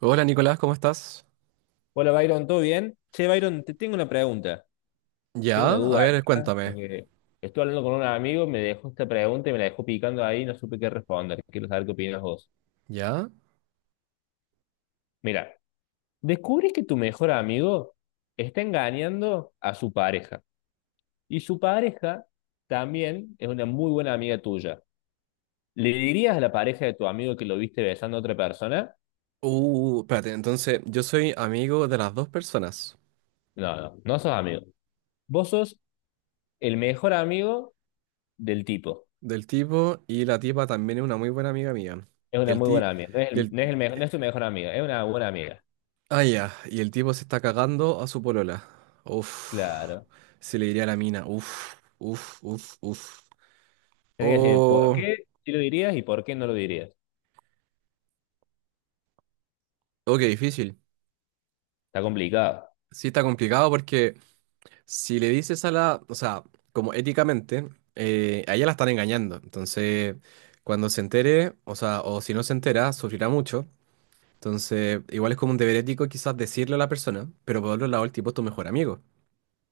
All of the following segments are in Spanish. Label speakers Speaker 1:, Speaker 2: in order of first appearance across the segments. Speaker 1: Hola Nicolás, ¿cómo estás?
Speaker 2: Hola, Byron, ¿todo bien? Che, Byron, te tengo una pregunta, tengo
Speaker 1: Ya,
Speaker 2: una
Speaker 1: a
Speaker 2: duda
Speaker 1: ver,
Speaker 2: acá,
Speaker 1: cuéntame.
Speaker 2: porque estuve hablando con un amigo, me dejó esta pregunta y me la dejó picando ahí y no supe qué responder. Quiero saber qué opinas vos.
Speaker 1: ¿Ya?
Speaker 2: Mira, descubrís que tu mejor amigo está engañando a su pareja y su pareja también es una muy buena amiga tuya. ¿Le dirías a la pareja de tu amigo que lo viste besando a otra persona?
Speaker 1: Espérate, entonces yo soy amigo de las dos personas,
Speaker 2: No, no, no sos amigo. Vos sos el mejor amigo del tipo.
Speaker 1: del tipo y la tipa también es una muy buena amiga mía.
Speaker 2: Es
Speaker 1: Y
Speaker 2: una
Speaker 1: el
Speaker 2: muy
Speaker 1: ti
Speaker 2: buena amiga. No es
Speaker 1: y
Speaker 2: el,
Speaker 1: el
Speaker 2: no es el mejor, no es tu mejor amiga, es una buena amiga.
Speaker 1: ah ya, y el tipo se está cagando a su polola. Uf.
Speaker 2: Claro.
Speaker 1: Se le diría a la mina. Uf, uf, uf, uf.
Speaker 2: Tienes que decir por
Speaker 1: Oh,
Speaker 2: qué sí lo dirías y por qué no lo dirías.
Speaker 1: oh, qué difícil.
Speaker 2: Está complicado.
Speaker 1: Sí, está complicado porque Si le dices a la, o sea, como éticamente, a ella la están engañando. Entonces, cuando se entere, o sea, o si no se entera, sufrirá mucho. Entonces, igual es como un deber ético quizás decirle a la persona, pero por otro lado, el tipo es tu mejor amigo.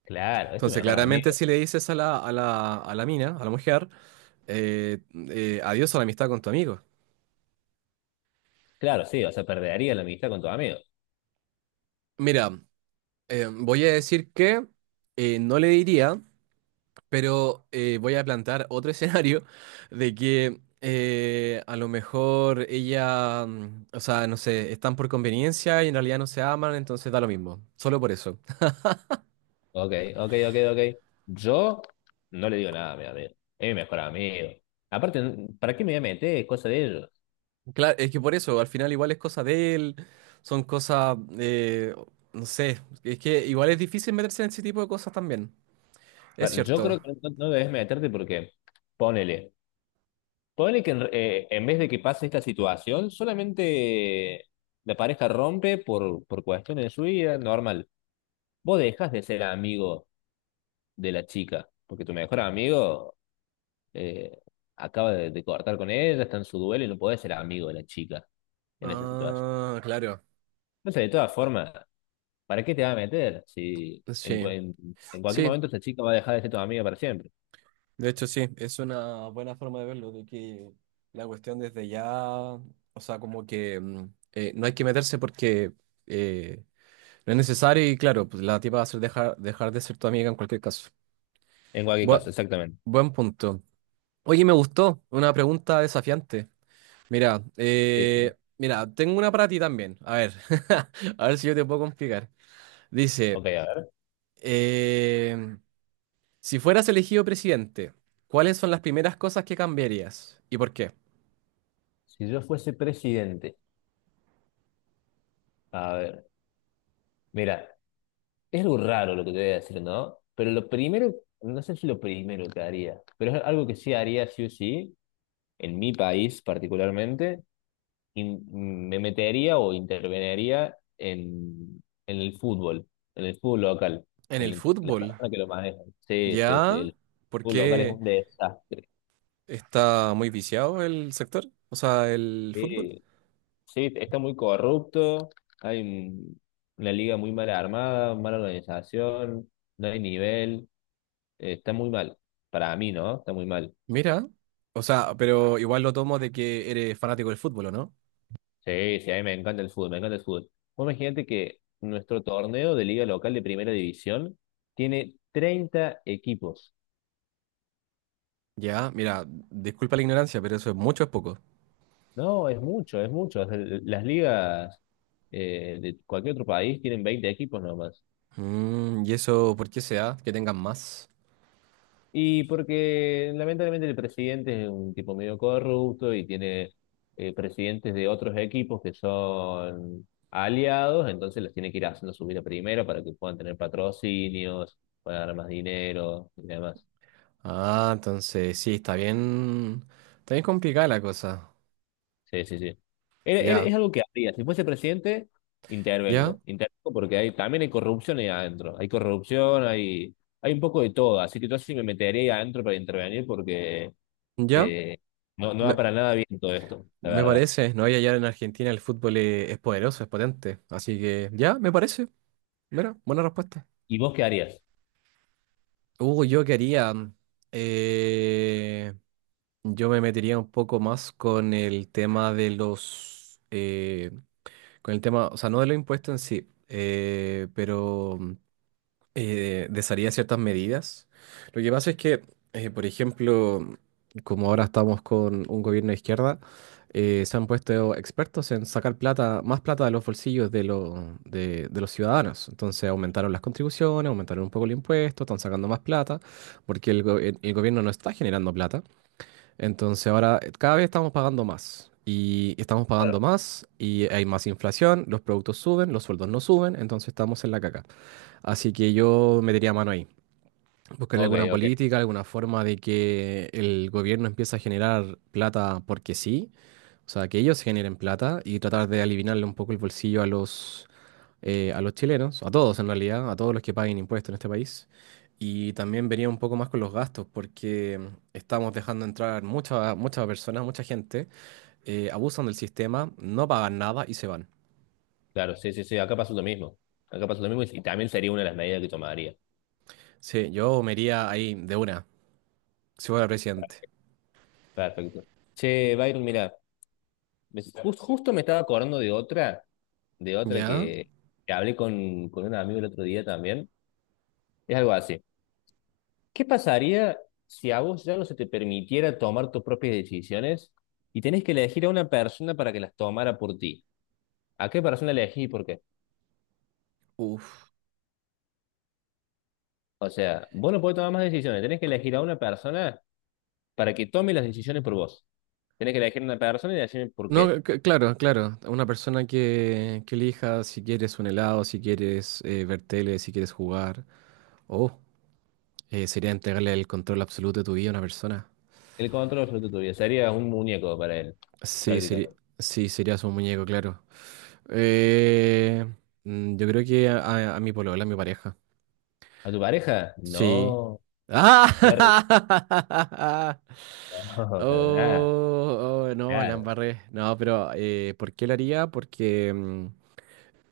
Speaker 2: Claro, es tu
Speaker 1: Entonces,
Speaker 2: mejor
Speaker 1: claramente
Speaker 2: amigo.
Speaker 1: si le dices a la mina, a la mujer, eh, adiós a la amistad con tu amigo.
Speaker 2: Claro, sí, o sea, perdería la amistad con tu amigo.
Speaker 1: Mira, voy a decir que no le diría. Pero voy a plantear otro escenario de que a lo mejor ella, o sea, no sé, están por conveniencia y en realidad no se aman, entonces da lo mismo, solo por eso.
Speaker 2: Ok, ok, ok, ok. Yo no le digo nada a mi amigo. Es mi mejor amigo. Aparte, ¿para qué me voy a meter? Es cosa de ellos.
Speaker 1: Claro, es que por eso, al final igual es cosa de él, son cosas, no sé, es que igual es difícil meterse en ese tipo de cosas también, es
Speaker 2: Yo
Speaker 1: cierto.
Speaker 2: creo que no, no debes meterte porque, ponele, ponele que en vez de que pase esta situación, solamente la pareja rompe por cuestiones de su vida, normal. Vos dejas de ser amigo de la chica, porque tu mejor amigo eh, acaba de cortar con ella, está en su duelo y no podés ser amigo de la chica en esa situación.
Speaker 1: Ah, claro,
Speaker 2: Entonces, de todas formas, ¿para qué te vas a meter si
Speaker 1: sí,
Speaker 2: en cualquier
Speaker 1: sí.
Speaker 2: momento esa chica va a dejar de ser tu amiga para siempre?
Speaker 1: De hecho, sí, es una buena forma de verlo, de que la cuestión desde ya, o sea, como que no hay que meterse porque eh, no es necesario y claro, pues la tipa va a ser dejar de ser tu amiga en cualquier caso.
Speaker 2: En cualquier
Speaker 1: Bua-
Speaker 2: caso, exactamente.
Speaker 1: Buen punto. Oye, me gustó, una pregunta desafiante.
Speaker 2: Sí, sí.
Speaker 1: Mira, tengo una para ti también. A ver, a ver si yo te puedo complicar. Dice,
Speaker 2: Ok, a ver.
Speaker 1: em, si fueras elegido presidente, ¿cuáles son las primeras cosas que cambiarías y por qué?
Speaker 2: Si yo fuese presidente, a ver, mira, es algo raro lo que te voy a decir, ¿no? Pero lo primero, no sé si lo primero que haría, pero es algo que sí haría sí o sí, en mi país particularmente, me metería o interveniría en el fútbol local,
Speaker 1: En el
Speaker 2: en las
Speaker 1: fútbol,
Speaker 2: personas que lo manejan. Sí, sí, sí,
Speaker 1: ¿ya?
Speaker 2: el
Speaker 1: ¿Por
Speaker 2: fútbol local es
Speaker 1: qué
Speaker 2: un desastre.
Speaker 1: está muy viciado el sector? O sea, el fútbol.
Speaker 2: Sí, sí, está muy corrupto, hay un- una liga muy mal armada, mala organización, no hay nivel, está muy mal. Para mí, ¿no? Está muy mal.
Speaker 1: Mira, o sea, pero igual lo tomo de que eres fanático del fútbol, ¿o no?
Speaker 2: Sí, sí, a mí me encanta el fútbol, me encanta el fútbol. Vos imagínate que nuestro torneo de liga local de primera división tiene 30 equipos.
Speaker 1: Ya, mira, disculpa la ignorancia, pero eso es mucho, ¿es poco?
Speaker 2: No, es mucho, es mucho. Las ligas de cualquier otro país tienen 20 equipos nomás.
Speaker 1: ¿Y eso por qué se da? Que tengan más.
Speaker 2: Y porque lamentablemente el presidente es un tipo medio corrupto y tiene presidentes de otros equipos que son aliados, entonces los tiene que ir haciendo subir a primera para que puedan tener patrocinios, para ganar más dinero y demás.
Speaker 1: Ah, entonces sí, está bien. Está bien complicada la cosa.
Speaker 2: Sí, sí, sí.
Speaker 1: Ya,
Speaker 2: Es algo que haría. Si fuese presidente,
Speaker 1: ya,
Speaker 2: intervengo. Intervengo porque hay, también hay corrupción ahí adentro. Hay corrupción, hay un poco de todo. Así que yo sí me metería ahí adentro para intervenir porque
Speaker 1: ya.
Speaker 2: eh, no, no
Speaker 1: Me,
Speaker 2: va para nada bien todo esto, la
Speaker 1: me
Speaker 2: verdad.
Speaker 1: parece, ¿no? Y allá en Argentina el fútbol es poderoso, es potente. Así que ya, me parece. Mira, buena respuesta.
Speaker 2: ¿Y vos qué harías?
Speaker 1: Yo quería, eh, yo me metería un poco más con el tema de los, con el tema, o sea, no de los impuestos en sí, pero desharía ciertas medidas. Lo que pasa es que, por ejemplo, como ahora estamos con un gobierno de izquierda, se han puesto expertos en sacar plata, más plata de los bolsillos de los ciudadanos. Entonces aumentaron las contribuciones, aumentaron un poco el impuesto, están sacando más plata, porque el gobierno no está generando plata. Entonces ahora cada vez estamos pagando más. Y estamos pagando más y hay más inflación, los productos suben, los sueldos no suben, entonces estamos en la caca. Así que yo metería mano ahí. Buscarle
Speaker 2: Ok,
Speaker 1: alguna
Speaker 2: ok.
Speaker 1: política, alguna forma de que el gobierno empiece a generar plata porque sí, o sea, que ellos generen plata y tratar de aliviarle un poco el bolsillo a a los chilenos, a todos en realidad, a todos los que paguen impuestos en este país. Y también vería un poco más con los gastos, porque estamos dejando entrar muchas personas, mucha gente, abusan del sistema, no pagan nada y se van.
Speaker 2: Claro, sí, sí, sí. Acá pasó lo mismo. Acá pasó lo mismo y también sería una de las medidas que tomaría.
Speaker 1: Sí, yo me iría ahí de una, si fuera presidente.
Speaker 2: Perfecto. Che, Byron, mira, justo me estaba acordando de otra
Speaker 1: ¿Ya?
Speaker 2: que hablé con un amigo el otro día también. Es algo así. ¿Qué pasaría si a vos ya no se te permitiera tomar tus propias decisiones y tenés que elegir a una persona para que las tomara por ti? ¿A qué persona elegís y por qué?
Speaker 1: Uf.
Speaker 2: O sea, vos no podés tomar más decisiones, tenés que elegir a una persona para que tome las decisiones por vos. Tenés que elegir a una persona y decirme por
Speaker 1: No,
Speaker 2: qué.
Speaker 1: claro, claro. Una persona que elija si quieres un helado, si quieres ver tele, si quieres jugar. O sería entregarle el control absoluto de tu vida a una persona.
Speaker 2: El control sobre tu vida sería un muñeco para él,
Speaker 1: Sí, sería,
Speaker 2: prácticamente.
Speaker 1: sí, serías un muñeco, claro. Eh, yo creo que a mi polola, a mi pareja.
Speaker 2: ¿A tu pareja?
Speaker 1: Sí.
Speaker 2: No, te va a re-
Speaker 1: ¡Ah!
Speaker 2: No, para nada,
Speaker 1: Oh, oh, no, la
Speaker 2: claro.
Speaker 1: embarré. No, pero ¿por qué la haría? Porque...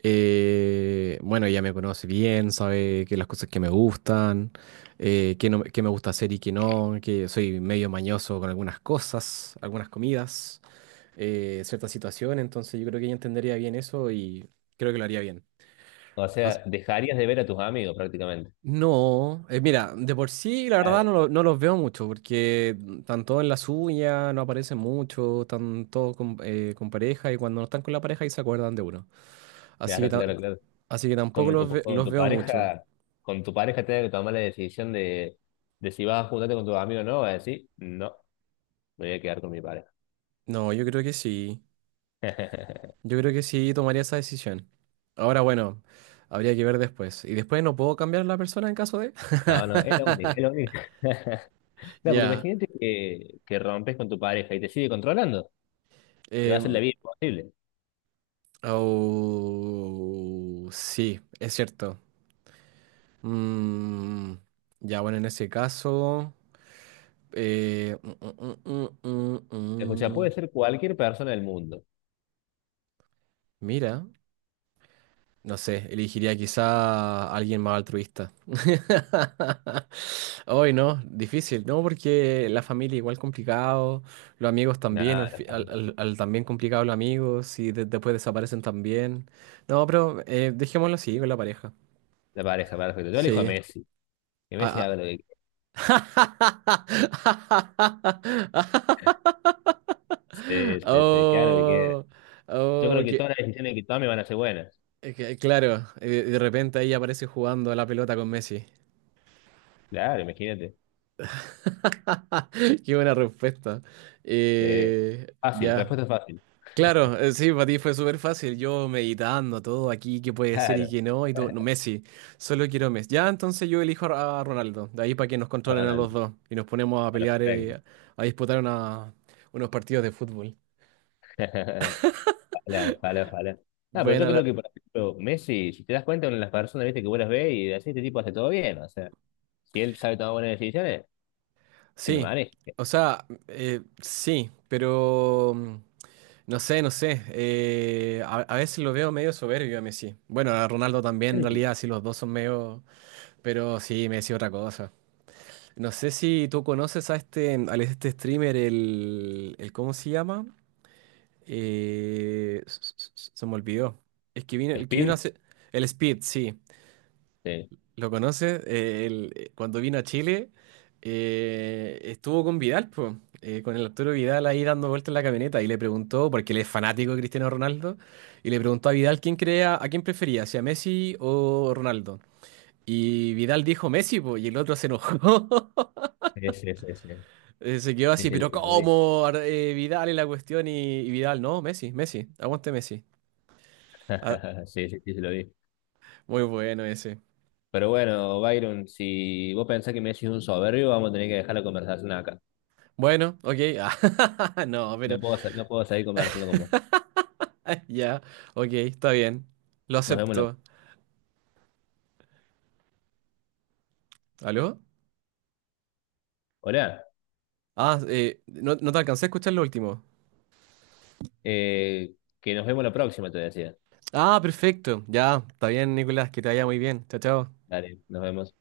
Speaker 1: eh, bueno, ella me conoce bien, sabe que las cosas que me gustan, que no, que me gusta hacer y que no, que soy medio mañoso con algunas cosas, algunas comidas, ciertas situaciones, entonces yo creo que ella entendería bien eso y creo que lo haría bien.
Speaker 2: O sea, dejarías de ver a tus amigos prácticamente.
Speaker 1: No, mira, de por sí la verdad
Speaker 2: Claro,
Speaker 1: no, no los veo mucho porque están todos en la suya, no aparecen mucho, están todos con pareja y cuando no están con la pareja ahí se acuerdan de uno. Así que,
Speaker 2: claro, claro, claro.
Speaker 1: así que tampoco
Speaker 2: Cuando tu,
Speaker 1: los veo mucho.
Speaker 2: cuando tu pareja tenga que tomar la decisión de si vas a juntarte con tus amigos o no, vas a decir, no, me voy a quedar con mi pareja.
Speaker 1: No, yo creo que sí, yo creo que sí tomaría esa decisión. Ahora bueno, habría que ver después. Y después no puedo cambiar la persona en caso de...
Speaker 2: No, no, es lo único, es lo único. No, porque
Speaker 1: Ya,
Speaker 2: imagínate que rompes con tu pareja y te sigue controlando, te va a hacer la
Speaker 1: em,
Speaker 2: vida imposible.
Speaker 1: sí, es cierto. Mm, ya, bueno, en ese caso, eh, mm, mm, mm, mm,
Speaker 2: Escucha,
Speaker 1: mm,
Speaker 2: puede
Speaker 1: mm.
Speaker 2: ser cualquier persona del mundo.
Speaker 1: Mira, no sé, elegiría quizá a alguien más altruista. Hoy no, difícil, ¿no? Porque la familia igual complicado, los amigos
Speaker 2: No,
Speaker 1: también, al,
Speaker 2: la
Speaker 1: fi- al-
Speaker 2: familia,
Speaker 1: al- al también complicado los amigos, y después desaparecen también. No, pero dejémoslo así, con la pareja.
Speaker 2: la pareja, perfecto. Yo elijo a
Speaker 1: Sí.
Speaker 2: Messi, que
Speaker 1: Ah,
Speaker 2: Messi haga
Speaker 1: ah.
Speaker 2: lo que quiera, sí, sí, sí, que haga lo que quiera.
Speaker 1: Oh,
Speaker 2: Yo
Speaker 1: oh,
Speaker 2: creo que
Speaker 1: que,
Speaker 2: todas las decisiones que tome van a ser buenas.
Speaker 1: claro, de repente ahí aparece jugando a la pelota con Messi.
Speaker 2: Claro, imagínate.
Speaker 1: Qué buena respuesta.
Speaker 2: Sí.
Speaker 1: Eh,
Speaker 2: Fácil,
Speaker 1: ya.
Speaker 2: respuesta fácil.
Speaker 1: Claro, sí, para ti fue súper fácil. Yo meditando todo aquí, qué puede ser y
Speaker 2: Claro.
Speaker 1: qué no, y tú, no, Messi, solo quiero Messi. Ya, entonces yo elijo a Ronaldo, de ahí para que nos controlen a los
Speaker 2: Ronaldo,
Speaker 1: dos y nos ponemos a pelear,
Speaker 2: perfecto.
Speaker 1: a disputar unos partidos de fútbol.
Speaker 2: Ojalá, ojalá, ojalá. No, pero yo
Speaker 1: Buena,
Speaker 2: creo que, por ejemplo, Messi, si te das cuenta, una de las personas, viste, que vos las ves y decís, este tipo hace todo bien. O sea, si él sabe tomar buenas decisiones, que me
Speaker 1: sí,
Speaker 2: maneje.
Speaker 1: o sea, sí, pero no sé, no sé. A veces lo veo medio soberbio a Messi. Bueno, a Ronaldo también, en
Speaker 2: Nervio.
Speaker 1: realidad, sí, los dos son medio. Pero sí, Messi otra cosa. No sé si tú conoces a este, al este streamer, el, el. ¿Cómo se llama? Se me olvidó. Es que vino, el que vino
Speaker 2: Speed,
Speaker 1: hace. El Speed, sí.
Speaker 2: sí.
Speaker 1: ¿Lo conoces? Él, cuando vino a Chile, estuvo con Vidal, po, con el Arturo Vidal ahí dando vueltas en la camioneta y le preguntó, porque él es fanático de Cristiano Ronaldo, y le preguntó a Vidal quién creía, a quién prefería, si a Messi o Ronaldo. Y Vidal dijo Messi, po, y el otro se enojó.
Speaker 2: Sí, sí, sí, sí.
Speaker 1: Se quedó
Speaker 2: Sí,
Speaker 1: así,
Speaker 2: sí,
Speaker 1: pero
Speaker 2: sí, lo vi.
Speaker 1: ¿cómo? Vidal es la cuestión y Vidal, no, Messi, Messi, aguante Messi. Ah,
Speaker 2: Sí, sí, sí, sí, lo vi.
Speaker 1: muy bueno ese.
Speaker 2: Pero bueno, Byron, si vos pensás que Messi es un soberbio, vamos a tener que dejar la conversación acá.
Speaker 1: Bueno, ok. ah, no, pero...
Speaker 2: No puedo, no puedo seguir conversando con vos.
Speaker 1: Ya, ok, está bien. Lo
Speaker 2: Nos vemos la...
Speaker 1: acepto. ¿Aló?
Speaker 2: Hola,
Speaker 1: Ah, no, no te alcancé a escuchar lo último.
Speaker 2: eh, que nos vemos la próxima, te decía.
Speaker 1: Ah, perfecto. Ya, está bien, Nicolás, que te vaya muy bien. Chao, chao.
Speaker 2: Dale, nos vemos.